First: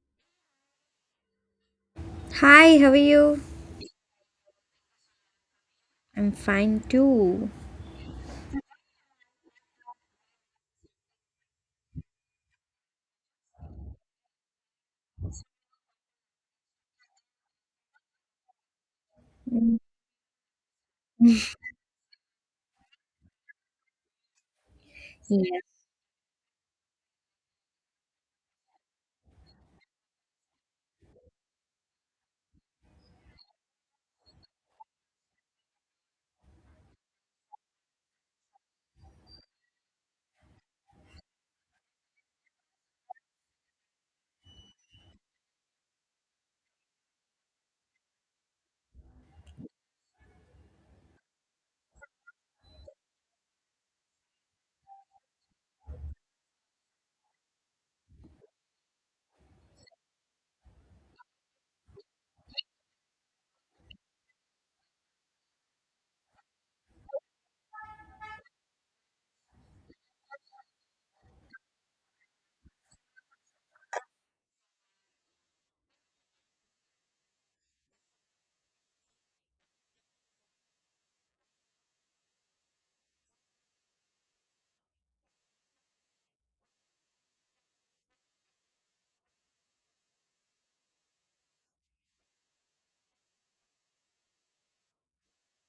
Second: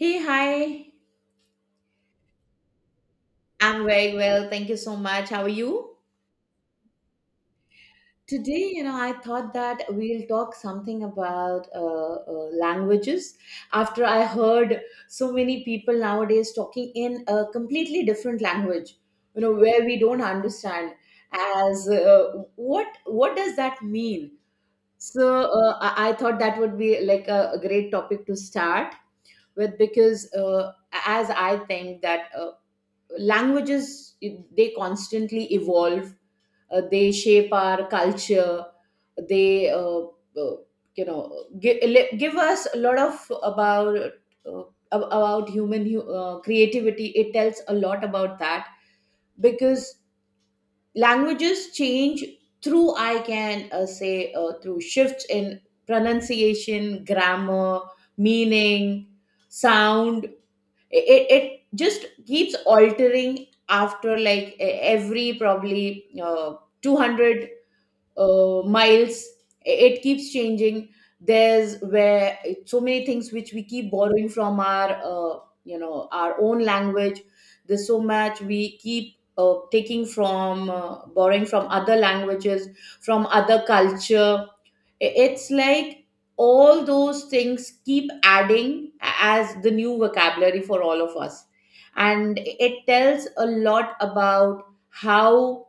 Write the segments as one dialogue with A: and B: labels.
A: Hey, hi.
B: Hi, how are you?
A: I'm very well. Thank you so much. How are you?
B: I'm fine too.
A: Today, I thought that we'll talk something about languages after I heard so many people nowadays talking in a completely different language,
B: Mm.
A: where we don't understand as what does that mean? So
B: Yeah.
A: uh, I, I thought that would be like a great topic to start with, because as I think that languages, they constantly evolve, they shape our culture, they uh, you know give, give us a lot of about uh, about human creativity. It tells a lot about that because languages change through, I can say, through shifts in pronunciation, grammar, meaning, sound. It just keeps altering after like every probably 200 miles. It keeps changing. There's where so many things which we keep borrowing from our you know our own language. There's so much we keep taking from, borrowing from other languages, from other culture. It's like all those things keep adding as the new vocabulary for all of us. And it tells a lot about how,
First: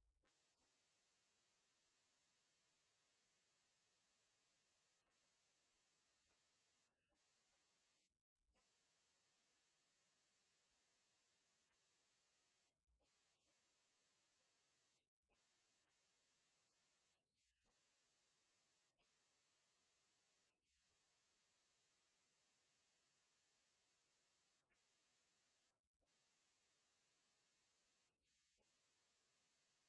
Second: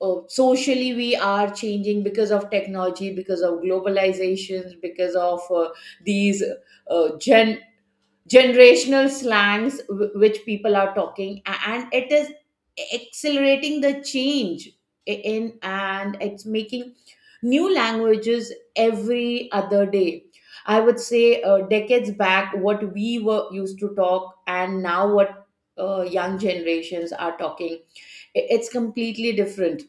A: socially we are changing because of technology, because of globalizations, because of these, uh, gen generational slangs which people are talking, and it is accelerating the change in, and it's making new languages every other day. I would say decades back what we were used to talk, and now what young generations are talking, it's completely different.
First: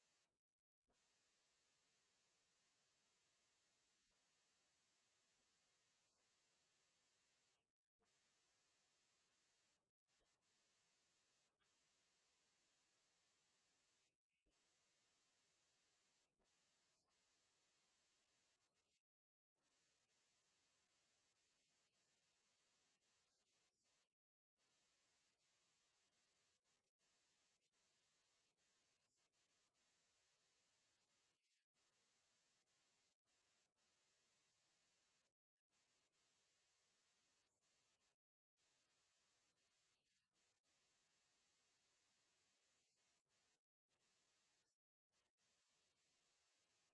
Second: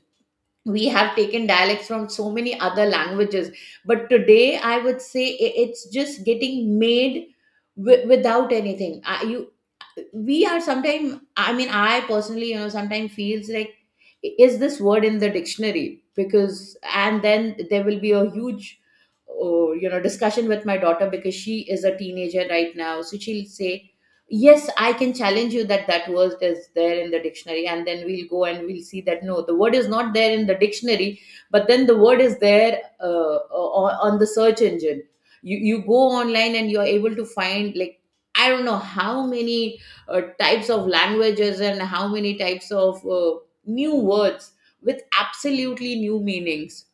A: We have taken dialects from so many other languages, but today I would say it's just getting made, without anything. I, you We are sometimes, I mean, I personally sometimes feels like, is this word in the dictionary? Because, and then there will be a huge or discussion with my daughter, because she is a teenager right now, so she'll say, yes, I can challenge you that that word is there in the dictionary, and then we'll go and we'll see that no, the word is not there in the dictionary, but then the word is there on the search engine. You go online and you're able to find like, I don't know how many types of languages and how many types of new words with absolutely new meanings.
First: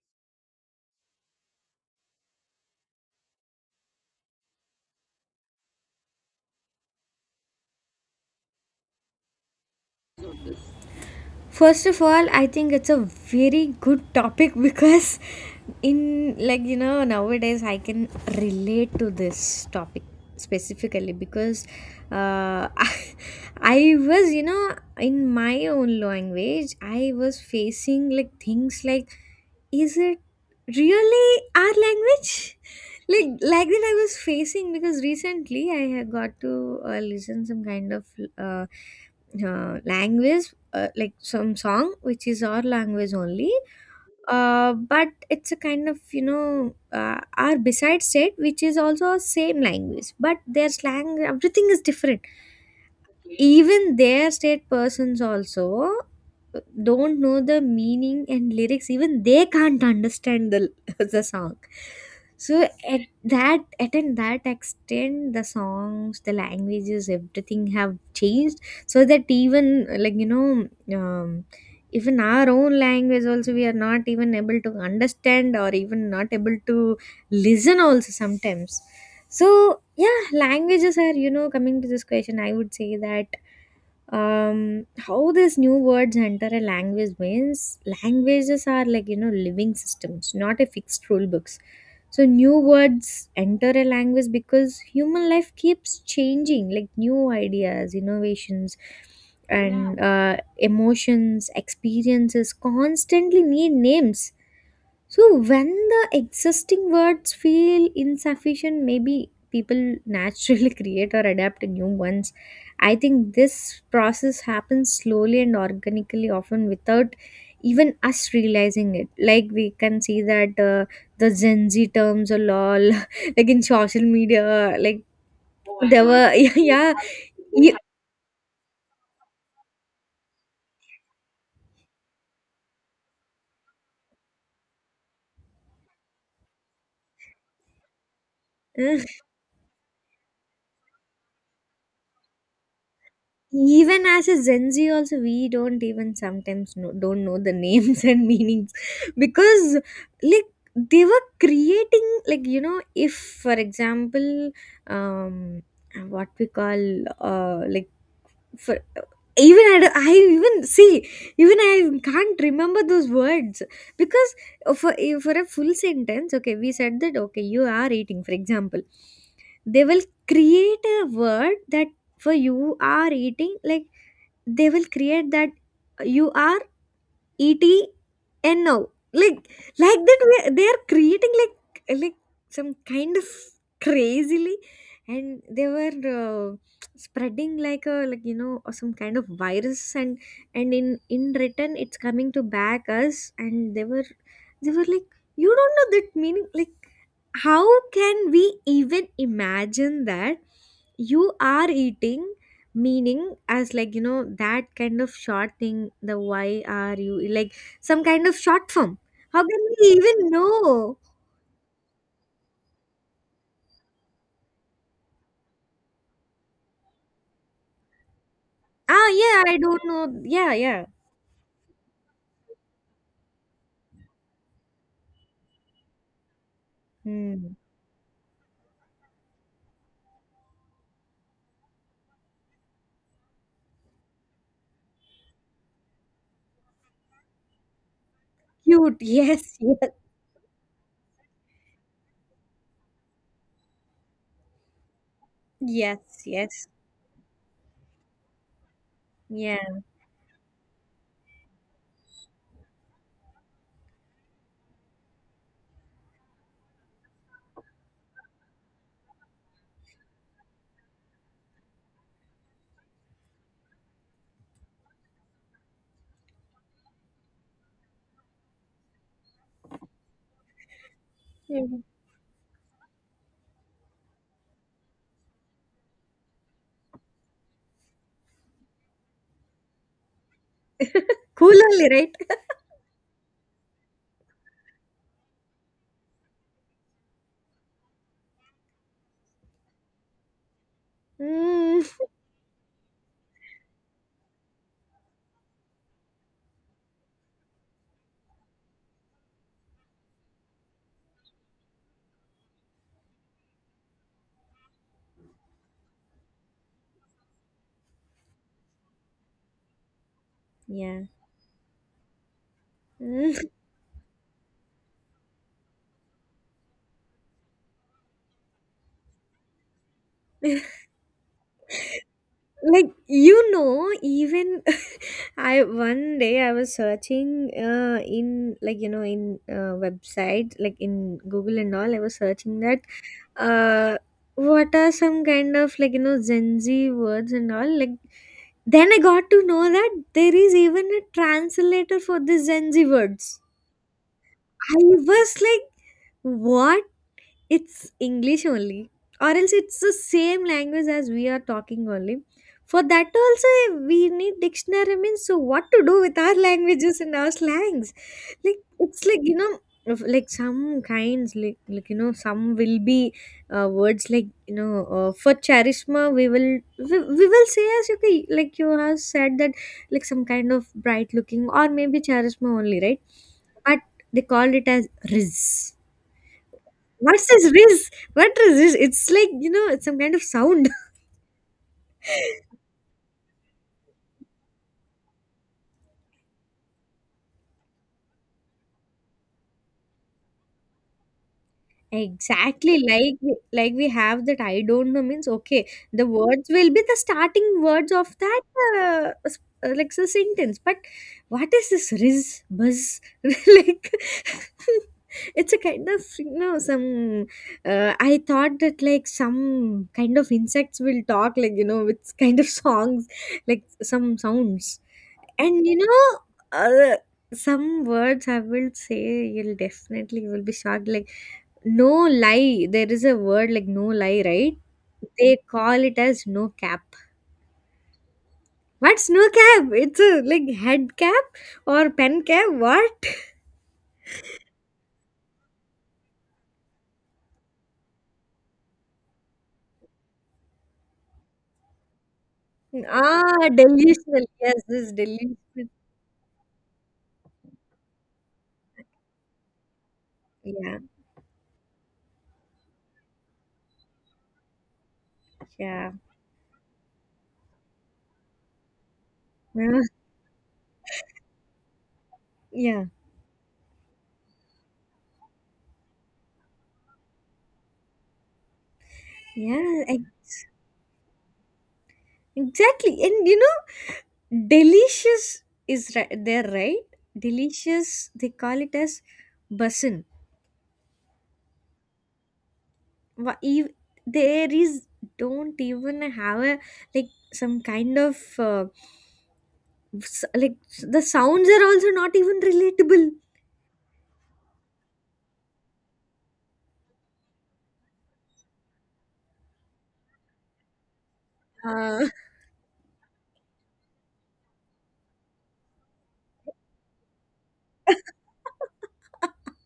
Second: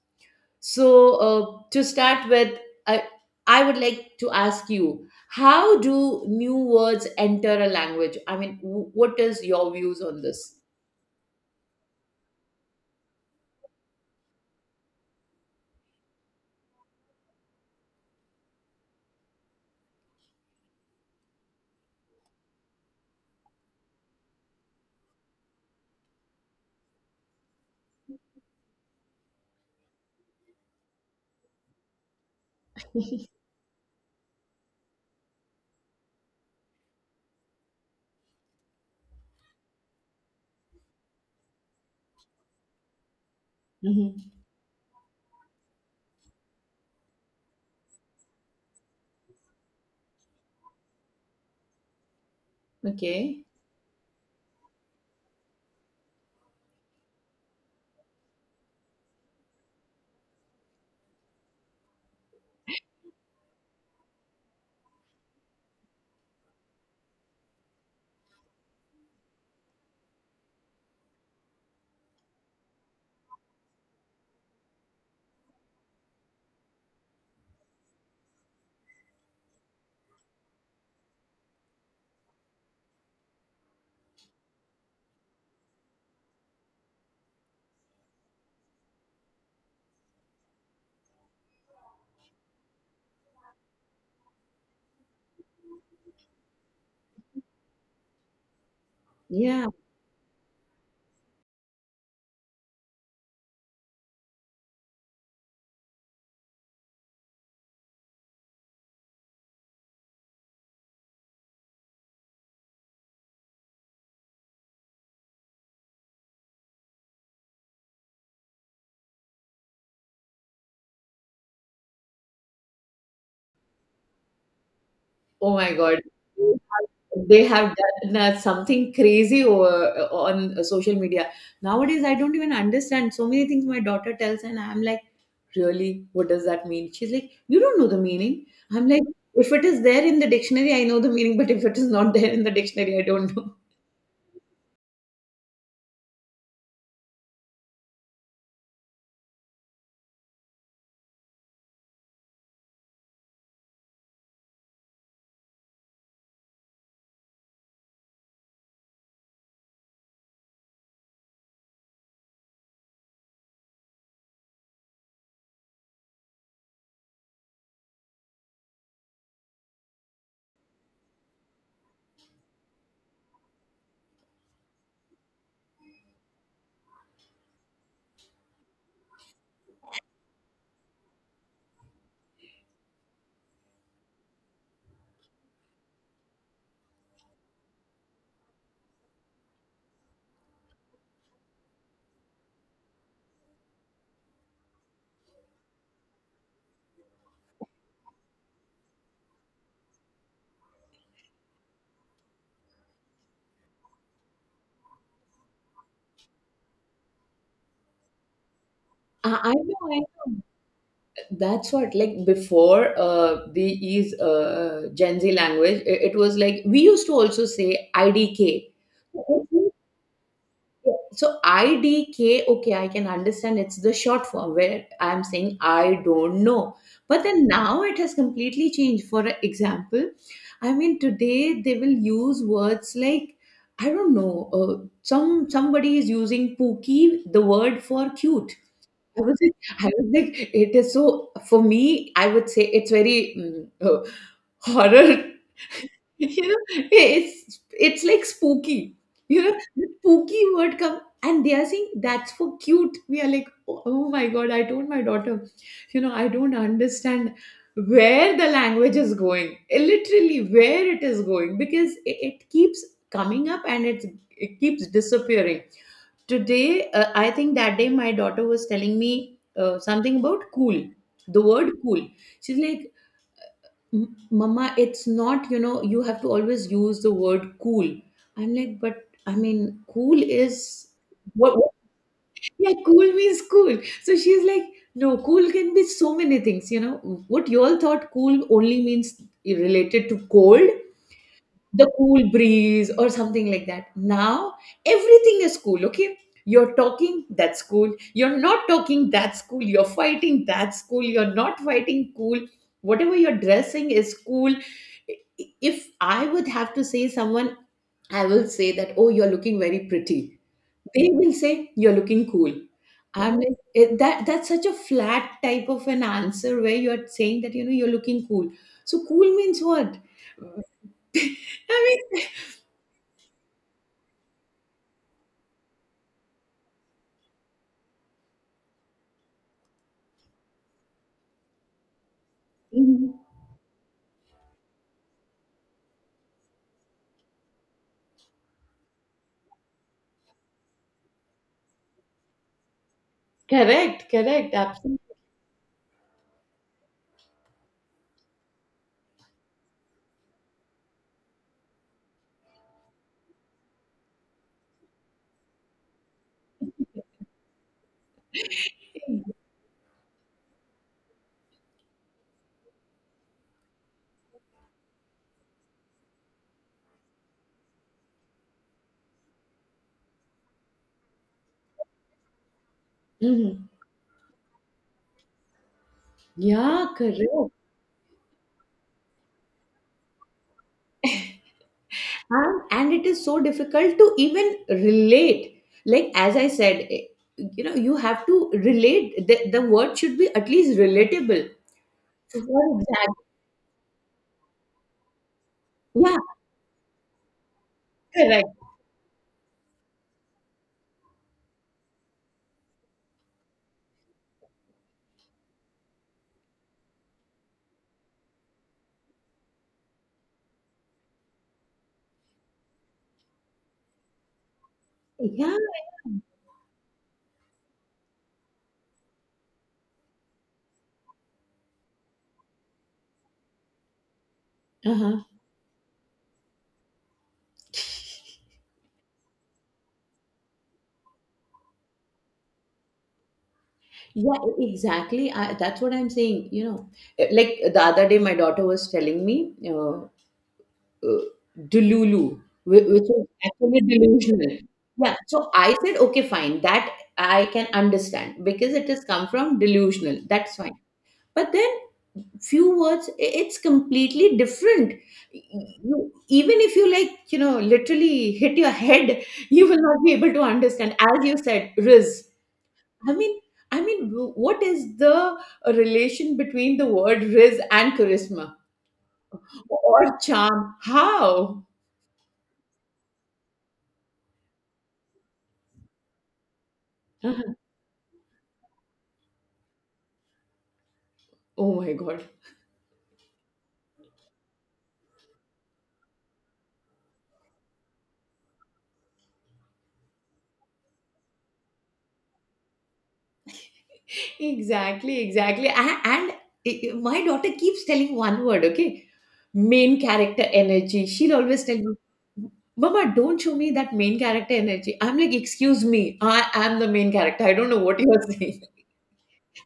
A: So, to start with, I, I would like to ask you, how do new words enter a language? I mean, what is your views on this?
B: First of all, I think it's a very good topic because in like you know nowadays I can relate to this topic specifically because uh, I was in my own language I was facing like things like is it really our language like that I was facing because recently I had got to listen some kind of uh, language like some song which is our language only,
A: Mhm.
B: but it's a kind of our beside state which is also same language but their slang everything is different,
A: Okay.
B: even their state persons also don't know the meaning and lyrics, even they can't understand the the song. So at that at an that extent the songs the languages everything have changed, so that even um, even our own language also we are not even able to understand or even not able to listen also sometimes. So yeah languages are, coming to this question I would say that, how these new words enter a language means, languages are living systems, not a fixed rule books. So new words enter a language because human life keeps changing, like new ideas, innovations
A: Yeah.
B: and Yeah. Emotions, experiences constantly need names. So when the existing words feel insufficient, maybe people naturally create or adapt new ones. I think this process happens slowly and organically, often without even us realizing it. Like we can see that the Gen Z terms are lol, like in social media, like
A: Oh my
B: Oh,
A: God.
B: there were yeah,
A: They have done something crazy over, on social media. Nowadays, I don't even understand so many things my daughter tells, and I'm like, really? What does that mean? She's like, you don't know the meaning. I'm
B: yeah.
A: like, if it is there in the dictionary, I know the meaning, but if it is not there in the dictionary, I don't know.
B: Even as a Gen Z, also we don't even sometimes know, don't know the names and meanings because like they were creating if for example um what we call for I even see even I can't remember those words because for a full sentence, okay we said that okay you are eating, for example they will create a word that for you are eating, like they will create that you are E-T-N-O. Like that we they are creating like some kind of crazily, and they were uh, spreading like a or some kind of virus, and and in return it's coming to back us, and they were like, you don't know that meaning, like how can we even imagine that you are eating meaning as that kind of short thing, the why are you like some kind of short form,
A: I
B: how
A: I
B: can
A: know,
B: we
A: I
B: even
A: know.
B: know?
A: That's what, like before the is Gen Z language, it was like we used to also say IDK.
B: Ah yeah, I don't know, yeah, yeah.
A: So IDK, okay, I can understand it's the short form where I'm saying I don't know. But then
B: Hmm.
A: now it has completely changed. For example, I mean today they will use words like I don't know. Somebody is using pookie, the word for cute.
B: Cute
A: I was, like,
B: yes, yes.
A: I was like, it is so. For me, I would say it's very horror.
B: Yes,
A: you know,
B: yes.
A: it's it's like spooky. The spooky word come and they are saying that's for cute. We are like, oh, oh my god, I told my daughter, I don't understand where the language is going. Literally where it is going because it keeps coming up and it keeps disappearing. Today, I think that day my daughter was telling me something about cool, the
B: Yeah.
A: word cool. She's like, mama, it's not, you have to always use the word cool. I'm like, but I mean, cool is
B: Cool
A: what?
B: only, right?
A: Yeah, cool means cool. So she's like, no, cool can be so many things. You know what you all thought? Cool only means related to cold, the
B: Mm.
A: cool breeze or something like that. Now everything is cool, okay? You're talking, that's cool. You're not talking, that's cool. You're fighting, that's cool. You're not fighting, cool. Whatever you're dressing is cool. If I would have to say someone, I will say that, oh, you're looking very pretty.
B: Yeah.
A: They will say, you're looking cool. I
B: Mm.
A: mean, it, that that's such a flat type of an answer where you're saying that, you're looking cool. So cool means what? I mean,
B: Even I one day I was searching in in website like in google and all, I was searching that
A: Mhm.
B: uh what are some kind of Gen Z words and all, like then I got to know that there is even a translator for the Gen Z words.
A: Correct, correct,
B: I
A: absolutely.
B: was like what? It's English only, or else it's the same language as we are talking only. For that also, we need dictionary. Means so, what to do with our languages and our slangs? Like it's like you know, if- like some kinds, some will be words for charisma, we will, we will say as okay, like you have said that like some kind of bright looking or maybe charisma only, right?
A: Mhm.
B: But they called it as riz.
A: Yeah,
B: What
A: correct.
B: is this? What is this? It's it's some kind of sound.
A: And it is so difficult to even relate. Like, as I said, you have to relate. The word should be at least relatable. For
B: Exactly, like
A: example,
B: like we have that. I don't know means okay. The
A: yeah,
B: words will be the starting words of that
A: correct.
B: uh, s- like so sentence. But what is this riz buzz? like it's a kind of some. I thought that like some kind of insects will talk with kind of songs like some sounds.
A: Yeah,
B: And you know, uh, some words I will say you'll definitely you will be shocked. Like no lie, there is a word like no lie, right?
A: uh-huh.
B: They call it as no cap. What's no cap? It's a like head cap or pen cap. What?
A: Yeah, exactly. That's what I'm saying. Like the other day, my daughter was telling me, uh, delulu, which is
B: Ah,
A: actually
B: delusional.
A: delusional.
B: Yes, this is
A: Yeah.
B: delusional.
A: So I said, okay, fine. That I can understand because it has come from delusional. That's fine.
B: Yeah,
A: But then few words, it's completely different.
B: yeah,
A: You, even if you like, literally hit your head, you
B: yeah,
A: will not be able to understand. As you said, riz.
B: yeah,
A: I mean, I mean, what is the relation between the word riz and charisma
B: yeah.
A: or charm? How?
B: Exactly. And you know, delicious is right there, right? Delicious. They call it as basin.
A: Oh my God.
B: wha- ev- there is don't even have a like some kind of like the sounds are also not even relatable.
A: Exactly, exactly. And my daughter keeps telling one word, okay? Main character energy. She'll always tell me,
B: uh,
A: mama, don't show me that main character energy. I'm like, excuse me, I am the main character. I don't know what you are saying.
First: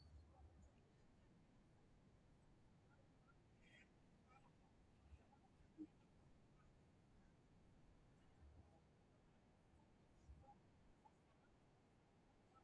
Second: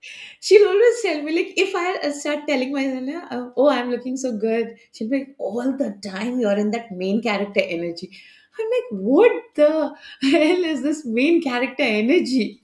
A: She'll always tell me, like, if I start telling myself, "Nah, oh, I'm looking so good," she'll be like, all the time you're in that main character energy. I'm like, what the hell is this main character energy?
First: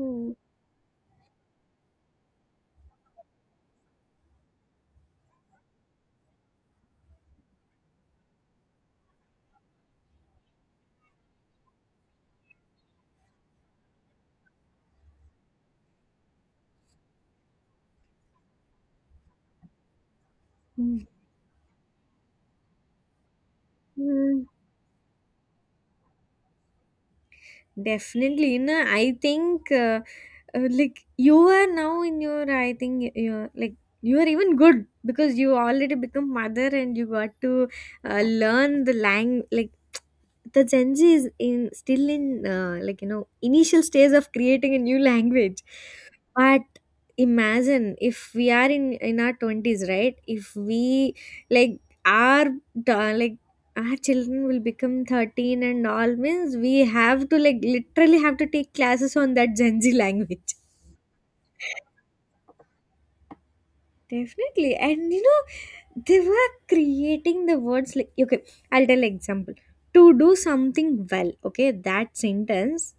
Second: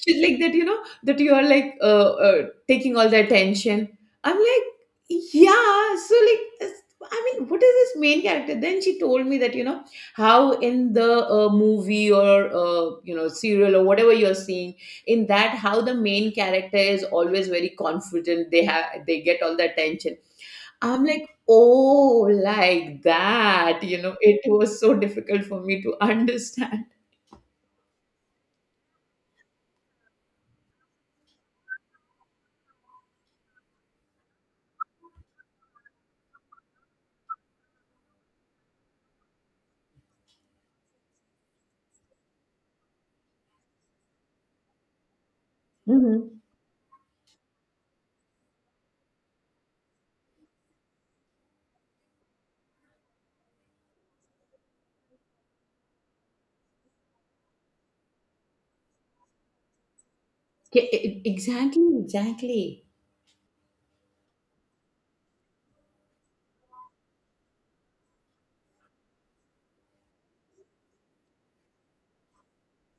A: She's like that, that you are like taking all the attention. I'm like, yeah. So like, I mean, what is this main character? Then she told me that you know how in the movie or serial or whatever you're seeing, in that how the main character is always very confident. They get all the attention. I'm like, oh, like that. It
B: Hmm.
A: was so difficult for me to understand.
B: Definitely, you. I think like you are now in your, I think you're like you are even good because you already become mother and you got to learn the lang like the Gen Z is in still in initial stage of creating a new language.
A: Mhm.
B: But imagine if we are in our twenties, right? If we like our like our children will become 13 and all, means we have to like literally have to take classes on that Gen Z language.
A: Yeah, Exactly, exactly.
B: Definitely. And you know, they were creating the words like, okay, I'll tell example. To do something well, okay, that sentence,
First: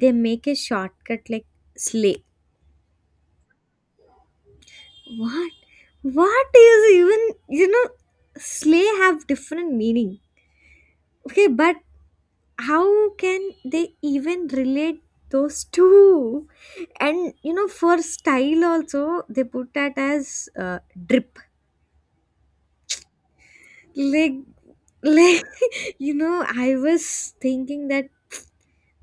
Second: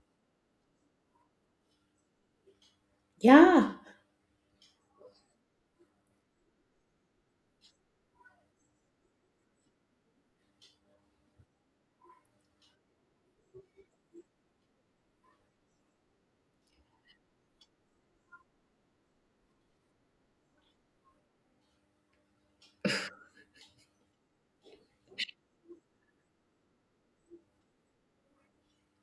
B: they make a shortcut like slay.
A: Yeah.
B: What? What is even, you know, slay have different meaning. Okay, but how can they even relate those two? And you know, for style also, they put that as drip. Like like I was thinking that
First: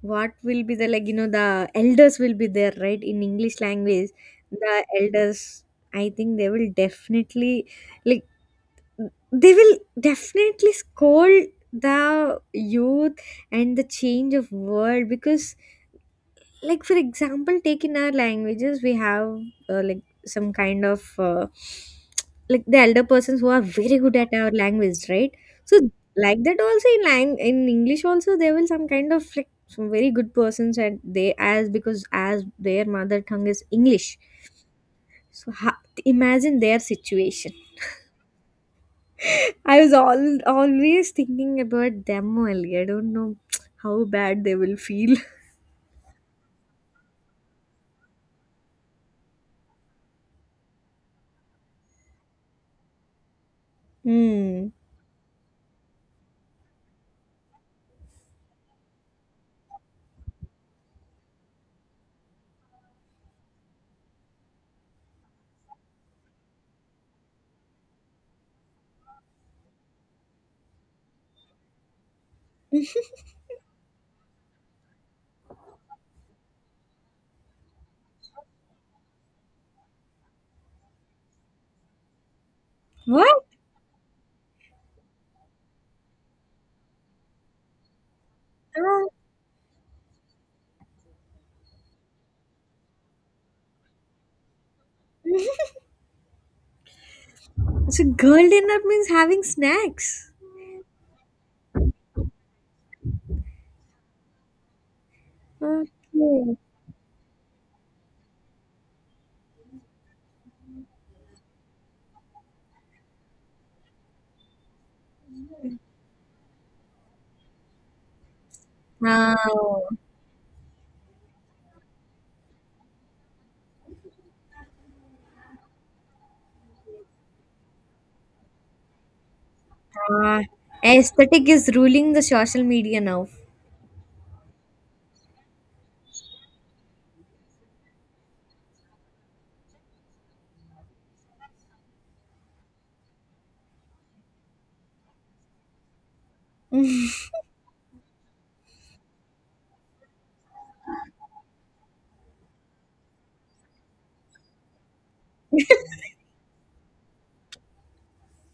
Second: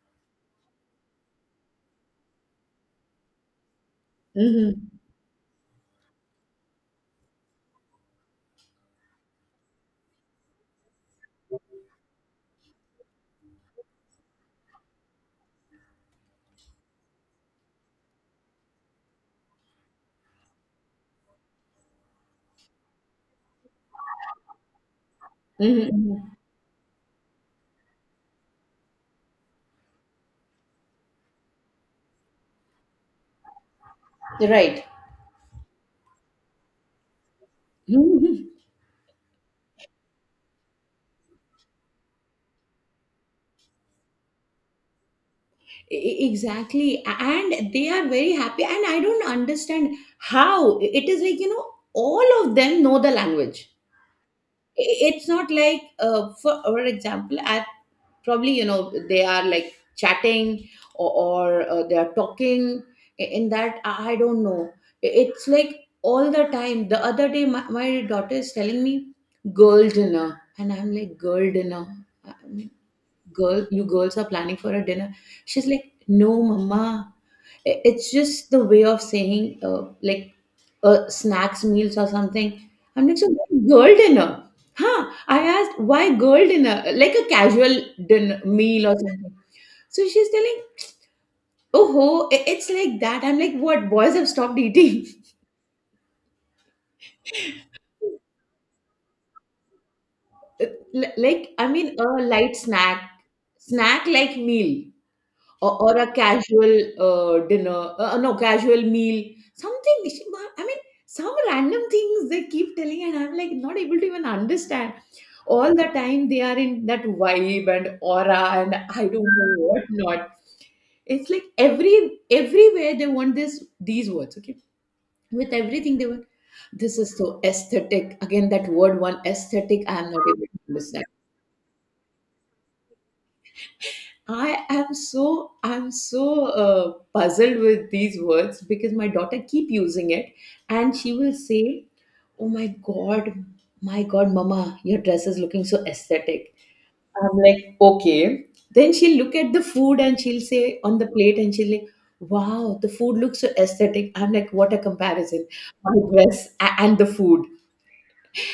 B: what will be the the elders will be there, right? In english language the
A: Mhm.
B: elders I think they will definitely like they will definitely scold the youth and the change of world, because like for example take in our languages we have like some kind of like the elder persons who are very good at our language, right? So
A: Mhm, mhm.
B: like that also in in english also there will some kind of like some very good persons and they as because as their mother tongue is english,
A: Right.
B: so imagine their situation.
A: Mhm.
B: I was all always thinking about them only, I don't know how bad they will feel.
A: Exactly. And they are very happy. And I don't understand how. It is like, all of them know the language.
B: Hmm.
A: It's not like, for example, at probably, they are like chatting or they are talking in that. I don't know. It's like all the time. The other day, my daughter is telling me, girl dinner. And I'm like, girl dinner. Uh, Girl, you girls are planning for a dinner? She's like, no mama, it's just the way of saying like snacks, meals or something. I'm like, so
B: What?
A: why girl dinner? Huh? I asked why girl dinner, like a casual dinner meal or
B: No.
A: something. So she's telling, oh ho, it's like that. I'm like, what, boys have stopped eating?
B: So girl dinner means having snacks.
A: Like, I mean, a light snack like meal, or a
B: Okay.
A: casual dinner, no, casual meal, something. I mean, some random things they keep telling, and I'm like, not able to even understand. All the time they are in that vibe and aura, and I don't know
B: Wow.
A: what not. It's like everywhere they want this these words, okay? With everything they want, this is so aesthetic. Again that word, one, aesthetic. I am not
B: Ah,
A: able to understand.
B: aesthetic is ruling the social media now.
A: I'm so puzzled with these words because my daughter keep using it, and she will say, "Oh my god, mama, your dress is looking so aesthetic." I'm like, okay. Then she'll look at the food and she'll say on the plate and she'll like, wow, the food looks so aesthetic. I'm like, what a comparison, my dress and the food.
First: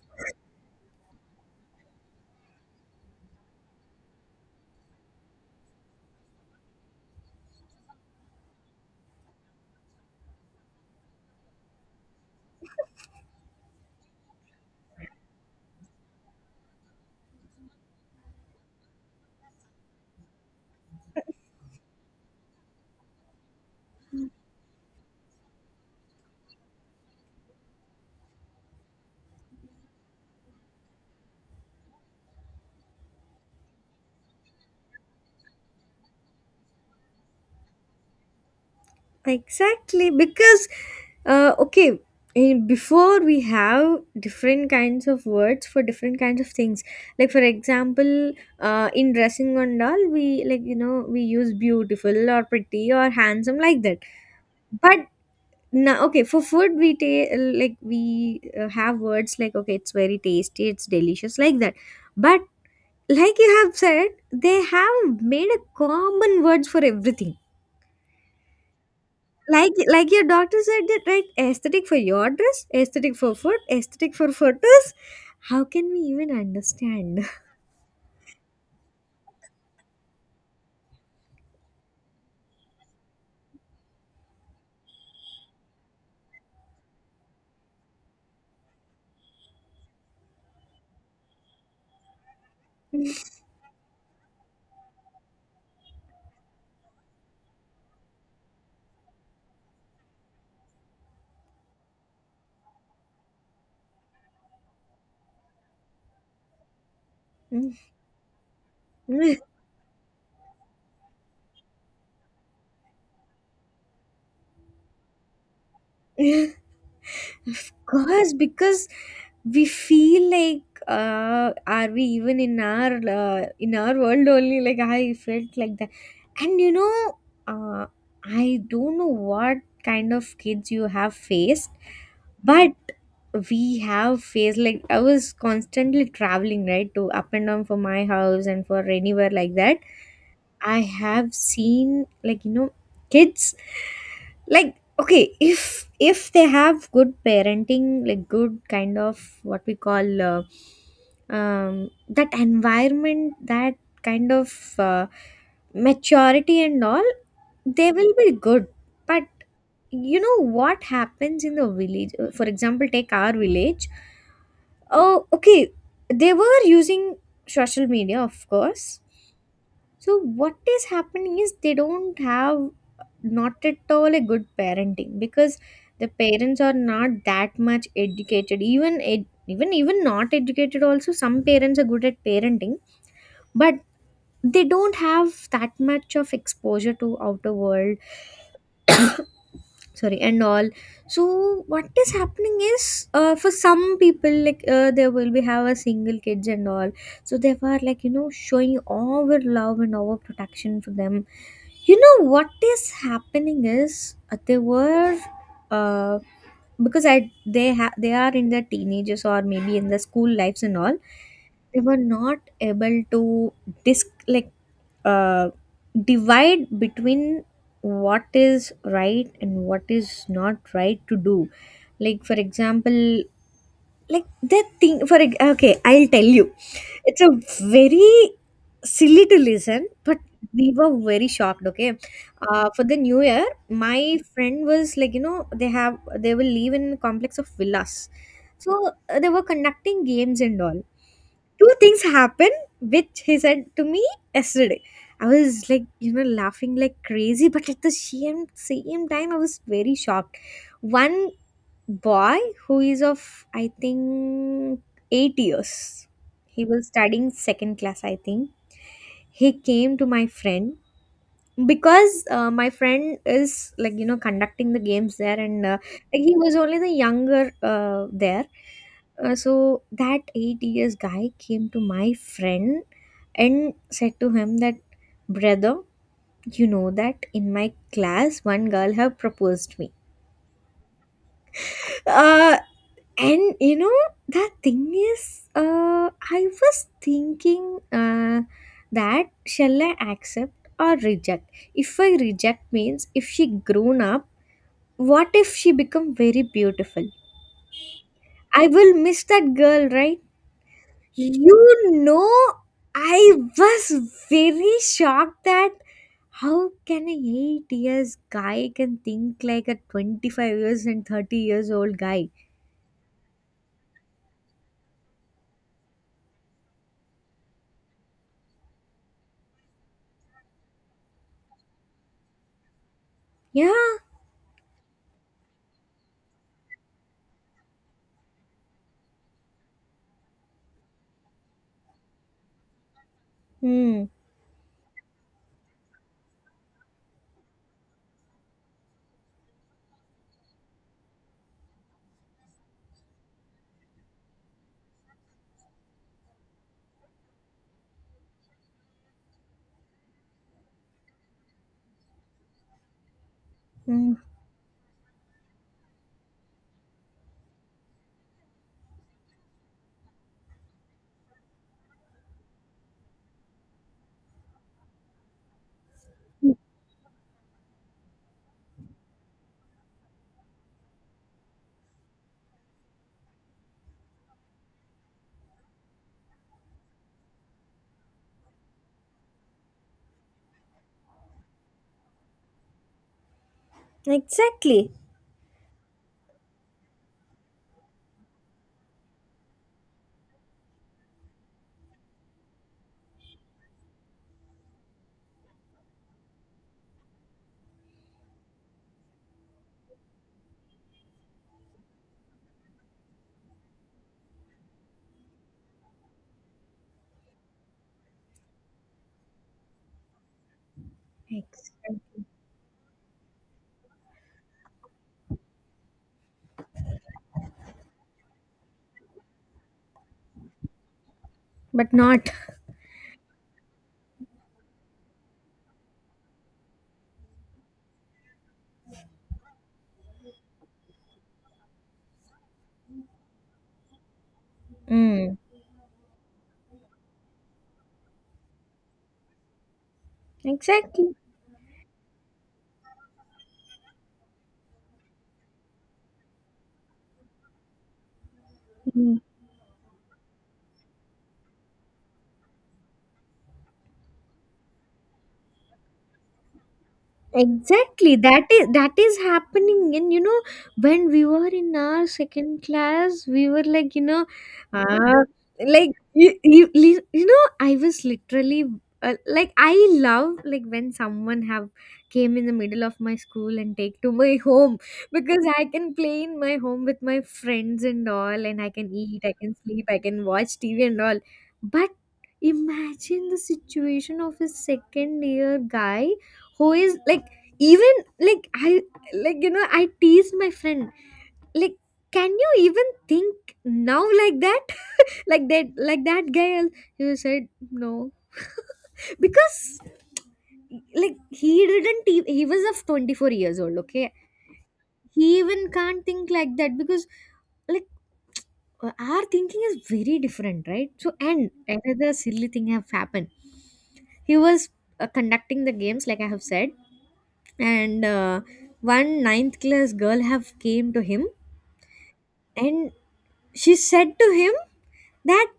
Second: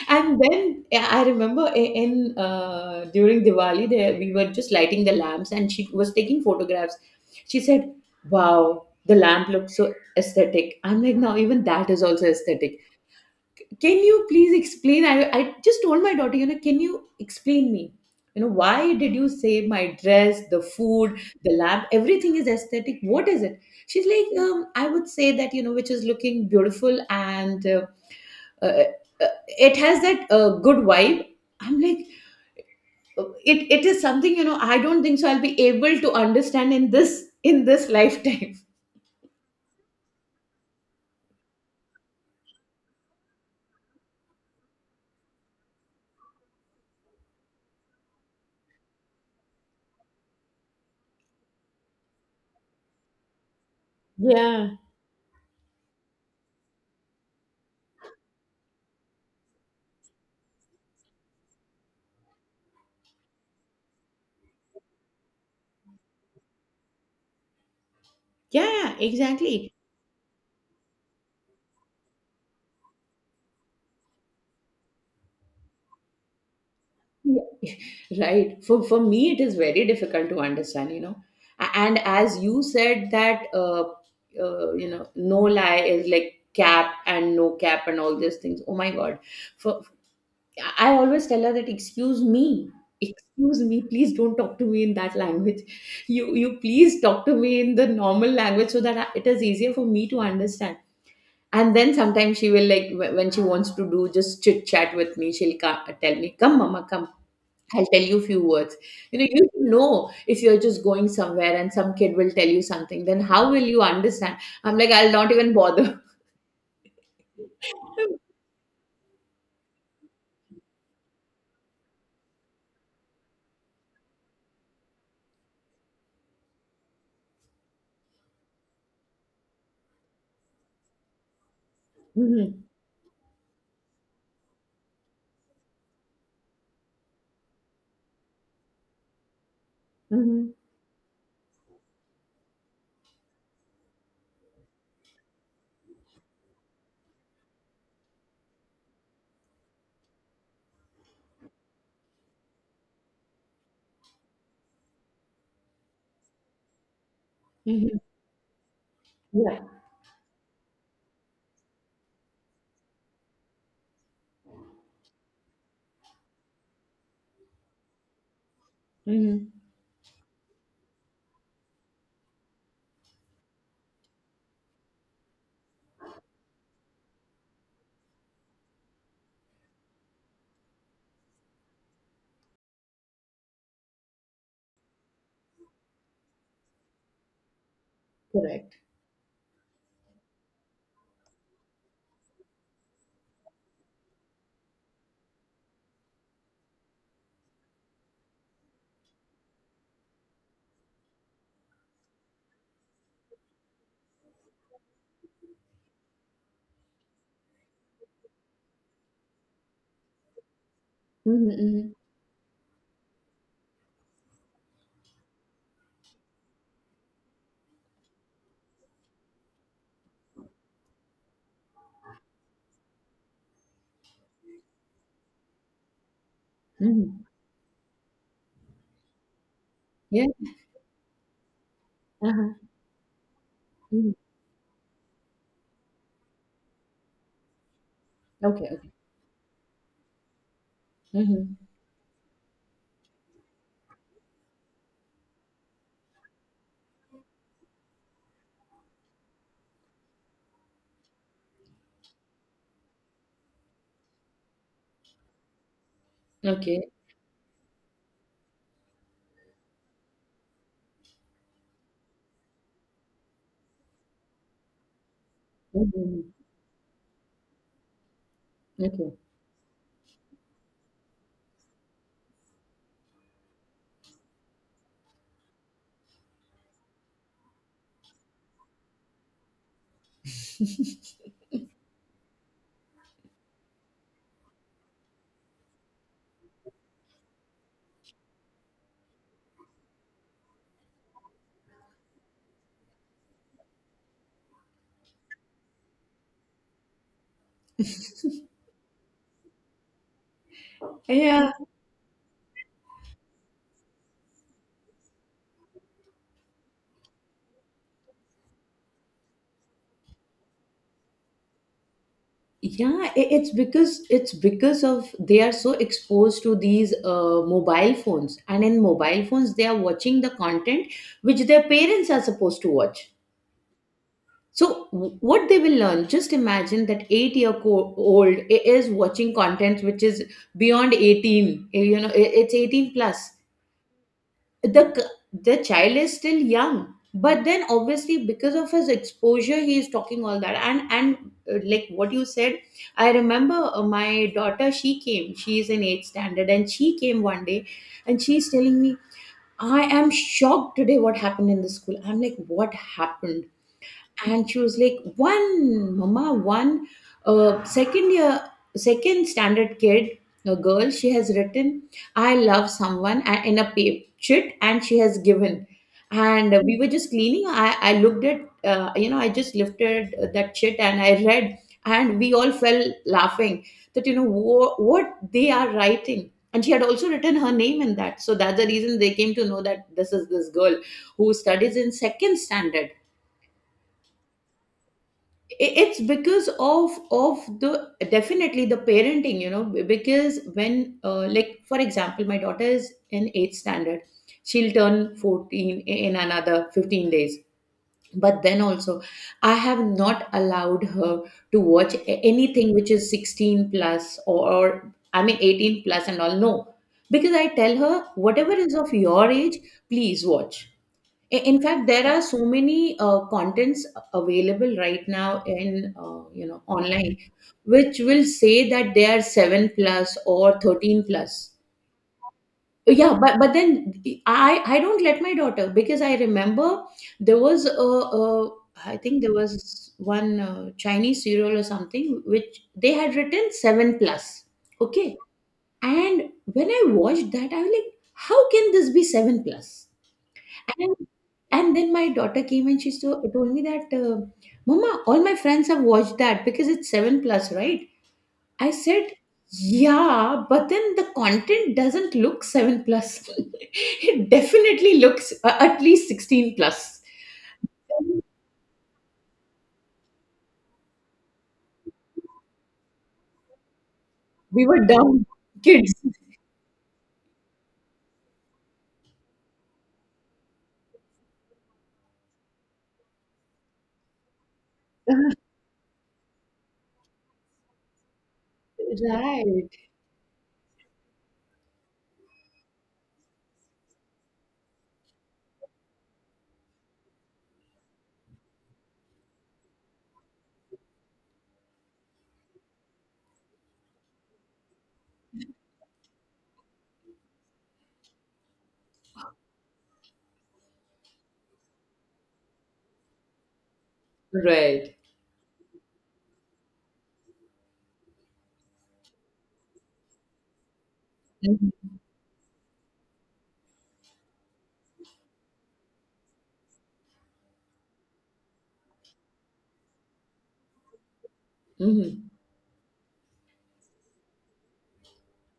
A: And then yeah, I remember I- in during Diwali, there we were just lighting the lamps, and she was taking photographs. She said, "Wow, the lamp looks so aesthetic." I'm like, "Now even that is also aesthetic." Can you please explain? I just told my daughter, can you explain me? Why did you say my dress, the food, the lamp, everything is aesthetic? What is it? She's like, I would say that which is looking beautiful and. Uh, it has that good vibe. I'm like, it is something I don't think so I'll be able to understand in this lifetime.
B: Exactly, because okay, in, before we have different kinds of words for different kinds of things. Like for example, in dressing on doll, we we use beautiful or pretty or handsome like that.
A: Yeah.
B: But now okay for food we like we have words like okay it's very tasty it's delicious like that, but like you have said they have made a common words for everything,
A: Yeah, exactly.
B: like your doctor said that, right? Aesthetic for your dress, aesthetic for food, aesthetic for photos, how can we even understand?
A: Yeah. Right. For me, it is very difficult to understand, you know. And as you said that, uh, you know, no lie is like cap and no cap and all these things. Oh my God. For, I always tell her that excuse me, please don't talk to me in that language. You please talk to me in the normal language so that it is easier for me to understand. And then sometimes she will like when she wants to do just chit chat with me, she'll tell me, "Come, mama, come." I'll tell you a few words. You know, you
B: Mm.
A: should know if you're just going somewhere and some kid will tell you something, then how will you understand? I'm like, I'll not even bother.
B: Of course, because we feel like are we even in our world only? Like I felt like that, and you know, uh, I don't know what kind of kids you have faced,
A: Hmm.
B: but we have faced like I was constantly traveling right to up and down for my house and for anywhere like that.
A: Hmm.
B: I have seen kids like okay if they have good parenting, like good kind of what we call um that environment, that kind of uh, maturity and all, they
A: Hmm.
B: will be good. But
A: Yeah.
B: you know what happens in the village? For example take our village, oh okay they were using social media of course.
A: Hmm.
B: So what is happening is they don't have not at all a good parenting, because the parents are not that much educated, even even even not educated also some parents are good at parenting, but they don't have that much of exposure to outer world,
A: Correct.
B: sorry and all. So what is happening is for some people like they will be have a single kids and all, so they were showing our love and our protection for them. You know what is happening is they were uh, because I they are in their teenagers or maybe in the school lives and all,
A: Mhm,
B: they
A: mhm,
B: were not able to disc like uh, divide between what is right and what is not right to do. Like for example like that thing okay I'll tell you, it's
A: mhm.
B: a very silly to listen but
A: Yeah.
B: we were very shocked, okay.
A: Uh-huh.
B: For the new year
A: Mhm.
B: my friend was they have they will live in a complex of villas.
A: Okay,
B: So
A: okay.
B: they were conducting games and all.
A: Mhm.
B: Two things happened which he said to me yesterday, I was laughing Like crazy, but at the same time I was very shocked. One boy who is of, I think, 8 years, he was
A: Okay.
B: studying second class I think. He came to my friend because my friend is like conducting the games there and like
A: Mhm.
B: he was only the younger there.
A: Okay.
B: So that 8 years guy came to my friend and said to him that, brother, you know that in my class one girl have proposed me, uh and you know the thing is, I was thinking that shall I accept or reject. If I reject means, if she grown up, what if she become very beautiful, I will miss that girl, right?
A: Yeah,
B: You know, I was very shocked that how can a 8 years guy can think like a 25 years and 30 years old guy.
A: yeah, it's because of they are so exposed to these mobile phones, and in mobile phones they are watching the content which their parents are supposed to watch.
B: Yeah.
A: So what they will learn? Just imagine that eight-year-old is watching content which is beyond 18. You know, it's 18 plus.
B: Hmm.
A: The child is still young, but then obviously because of his exposure he is talking all that. And like what you said, I remember my daughter, she came, she is in 8th standard and she came one day and she's telling me, "I am shocked today, what happened in the school?" I'm like, "What happened?"
B: Hmm.
A: And she was like, "One mama, one second year, second standard kid, a girl, she has written 'I love someone' in a chit and she has given." And we were just cleaning, I looked at, you know, I just lifted that chit and I read, and we all fell laughing that, you know, what they are writing. And she had also written her name in that, so that's the reason they came to know that this is this girl who studies in second standard.
B: Exactly.
A: It's because of the definitely the parenting, you know, because when, like for example, my daughter is in eighth standard, she'll turn 14 in another 15 days, but then also I have not allowed her to watch anything which is 16 plus, or I mean 18 plus and all. No, because I tell her whatever is of your age, please watch. I- In fact, there are
B: Exactly.
A: so many contents available right now in, you know, online, which will say that they are seven plus or 13 plus.
B: But not.
A: Yeah, but then I don't let my daughter, because I remember there was a, I think there was one Chinese serial or something which they had written seven plus. Okay,
B: Mm.
A: and when I watched that, I was like, how can this be seven plus? And
B: Exactly.
A: and then my daughter came and she told me that, "Mama, all my friends have watched that because it's 7 plus, right?" I said,
B: Mm.
A: "Yeah, but then the content doesn't look 7 plus." It definitely looks at least 16 plus.
B: Exactly. That is happening. And you know, when we were in our second class, we were like, you know,
A: We were
B: uh,
A: dumb
B: like
A: kids.
B: you know, I was literally, like I love like when someone have came in the middle of my school and take to my home, because I can play in my home with my friends and all, and I can eat, I can
A: Right.
B: sleep, I can watch TV and all. But imagine the situation of a second year guy who is like even, like I, like you know, I teased my friend like, can you even think now like that like that, like that guy? He said no because like he didn't e- he was of 24 years old, okay.
A: Right.
B: He even can't think like that because, like, our thinking is very different, right? So and
A: Mhm.
B: another silly thing have happened. He was conducting the games like I have said, and one ninth class girl have came to him.
A: Mhm.
B: And she said to him that,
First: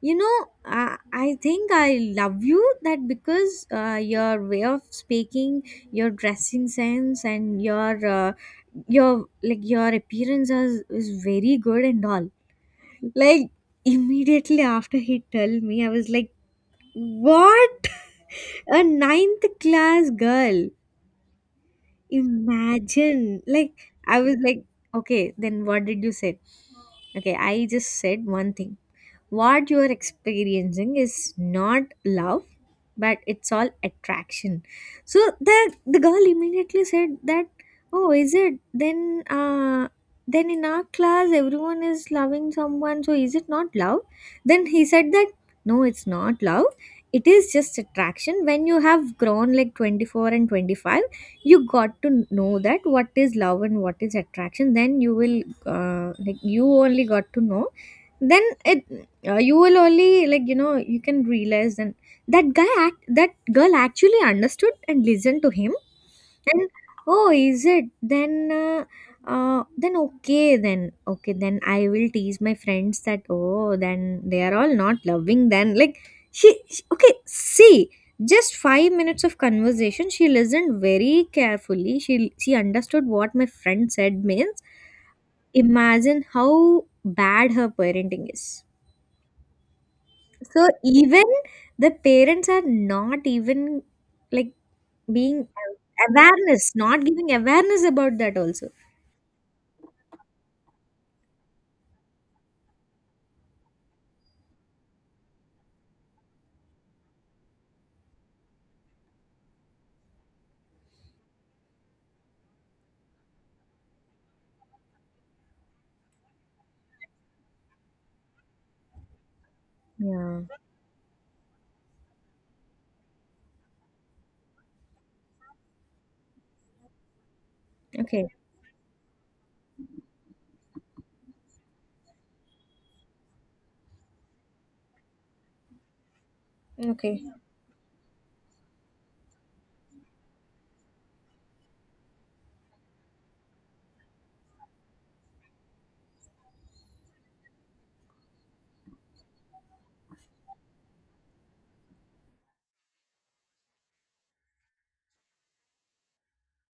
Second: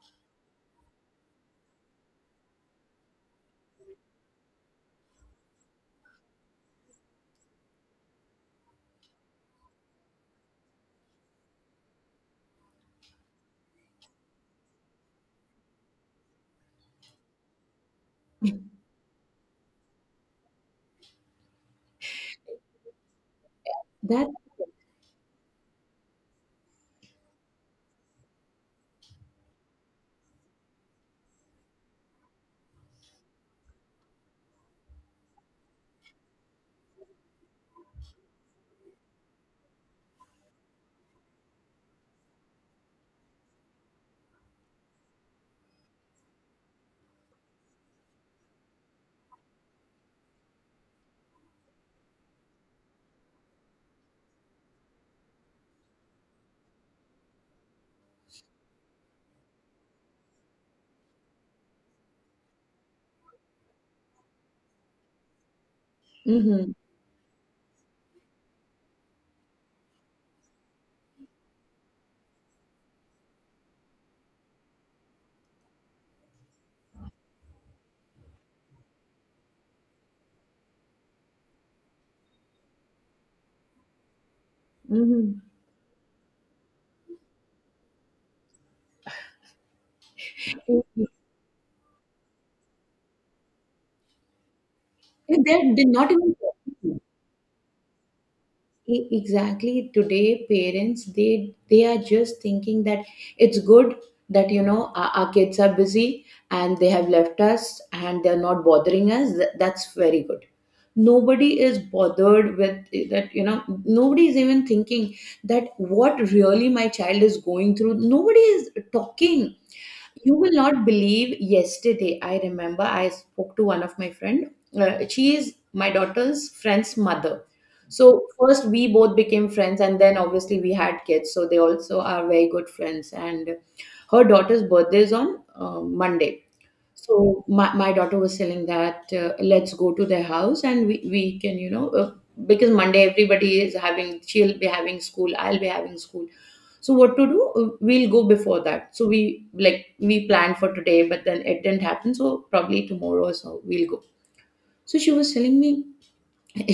B: you know, I think I love you that because your way of speaking, your dressing sense and your like your appearance is very good and all. Like immediately after he told me, I was like, what? A ninth class girl. Imagine, like, I
A: That.
B: was like, okay, then what did you say? Okay, I just said one thing. What you are experiencing is not love, but it's all attraction. So the girl immediately said that, oh, is it? Then then in our class everyone is loving someone, so is it not love? Then he said that no, it's not love, it is just attraction. When you have grown like 24 and 25, you got to know that what is love and what is attraction. Then you will, like you only got to know, then it, you will only, like you know, you can realize. And that girl actually understood and listened to him. And,
A: Mm-hmm.
B: oh, is it? Then uh, then okay then, okay then, I will tease my friends that, oh, then they are all not loving then. Like she, okay, see, just 5 minutes of conversation she listened very carefully. She understood what my friend said means.
A: Mm-hmm.
B: Imagine how bad her parenting is. So even the parents are not even, like, being
A: They did not even.
B: awareness, not giving awareness about that also.
A: Exactly, today parents, they are just thinking that it's good that, you know, our kids are busy and they have left us and they're not bothering us. That's very good. Nobody is bothered with that, you know, nobody is even thinking that what really my child is going through. Nobody is talking. You
B: Yeah.
A: will not believe, yesterday I remember I spoke to one of my friend. She is my daughter's friend's mother.
B: Okay.
A: So first we both became friends, and then obviously we had kids. So they also are very good friends. And her daughter's birthday is on Monday.
B: Okay.
A: So my daughter was telling that, let's go to their house and we can, you know, because Monday everybody is having, she'll be having school, I'll be having school. So what to do? We'll go before that. So we planned for today, but then it didn't happen. So probably tomorrow or so we'll go. So she was telling me,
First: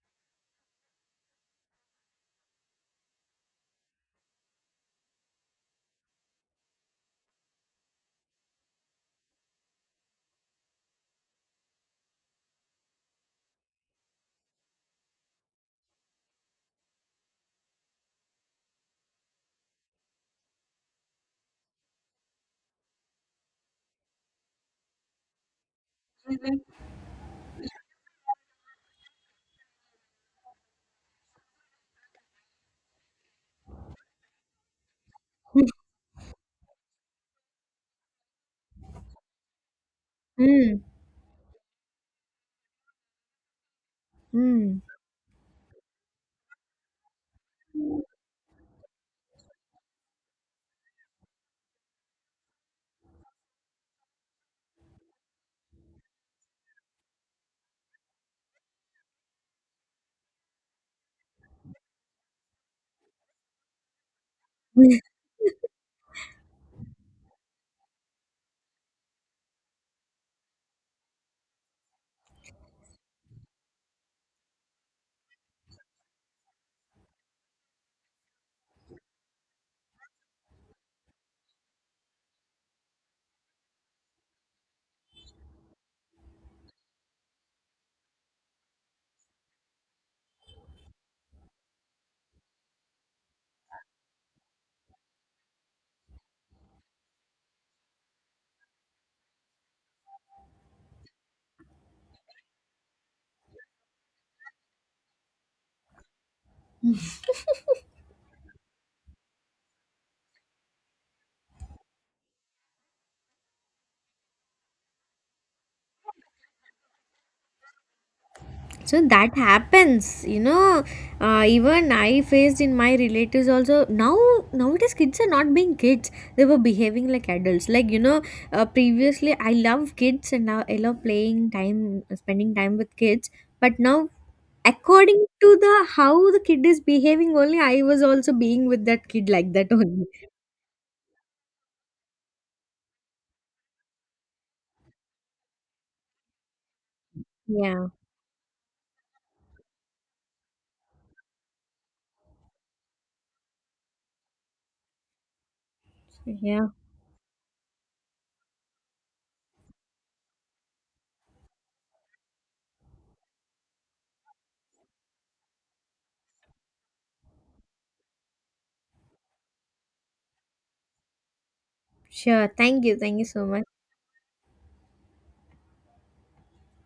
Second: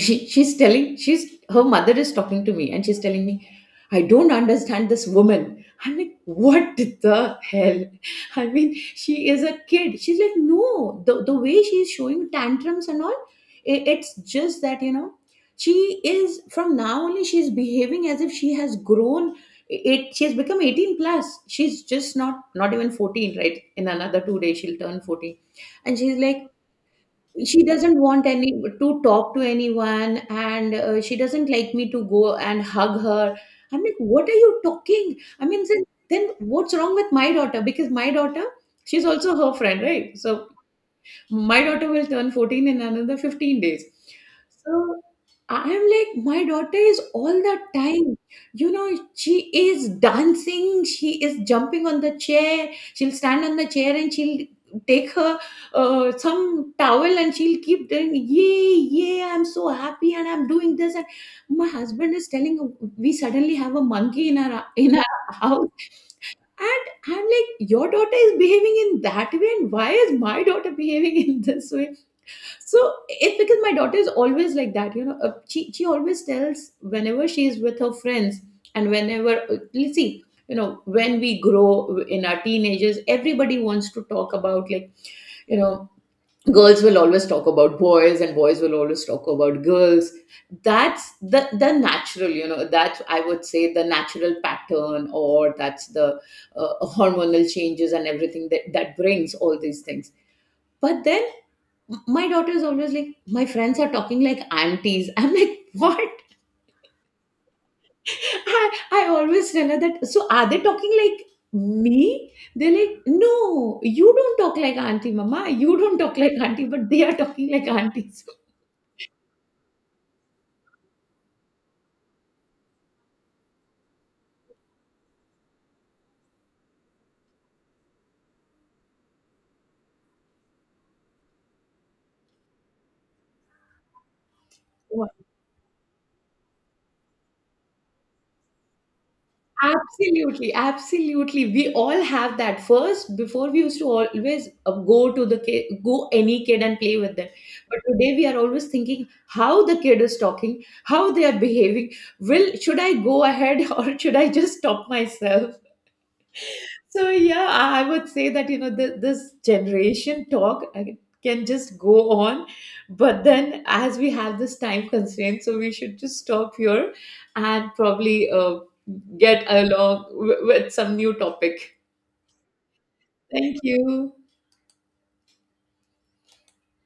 A: she's telling, she's her mother is talking to me and she's telling me, "I don't understand this woman." I'm like, "What the hell, I mean, she is a kid." She's like, "No, the way she's showing tantrums and all, it's just that, you know, she is from now only, she's behaving as if she has grown, it she has become 18 plus, she's just not even 14, right? In another 2 days she'll turn 14. And she's like, she doesn't want any to talk to anyone, and she doesn't like me to go and hug her." I'm like, "What are you talking? I mean, then what's wrong with my daughter? Because my daughter, she's also her friend, right?" So
B: Mm.
A: my daughter will turn 14 in another 15 days.
B: Mm.
A: So I'm like, my daughter is all the time, you know, she is dancing, she is jumping on the chair, she'll stand on the chair and she'll take her some towel and she'll keep doing, "Yay, yay, I'm so happy and I'm doing this." And my husband is telling, we suddenly have a monkey in our house. And I'm like, your daughter is behaving in that way, and why is my daughter behaving in this way? So it's because my daughter is always like that, you know. She always tells, whenever she is with her friends, and whenever let's see, you know, when we grow in our teenagers, everybody wants to talk about, like, you know, girls will always talk about boys and boys will always talk about girls. That's the natural, you know, that's, I would say, the natural pattern, or that's the, uh, hormonal changes and everything, that brings all these things. But then my daughter is always like, my friends are talking like aunties. I'm like, what? I always tell her that, so are they talking like me? They're like, no, you don't talk like auntie mama, you don't talk like auntie, but they are talking like aunties.
B: So that happens, you know. Even I faced in my relatives also. Now, nowadays kids are not being kids; they were behaving like adults. Like you know, previously I love kids and now I love playing time, spending time with kids. But now, according to the how the kid is behaving only, I was also being with that kid like that only.
A: Absolutely, absolutely. We all have that. First, before, we used to always go to the kid, go any kid and play with them. But
B: Yeah.
A: today we are always thinking how the kid is talking, how they are behaving. Will, should I go ahead or should I just stop myself?
B: Yeah.
A: So yeah, I would say that, you know, this generation talk can just go on, but then as we have this time constraint, so we should just stop here and probably get along with some new topic.
B: Sure. Thank you. Thank you so
A: Thank
B: much.
A: you.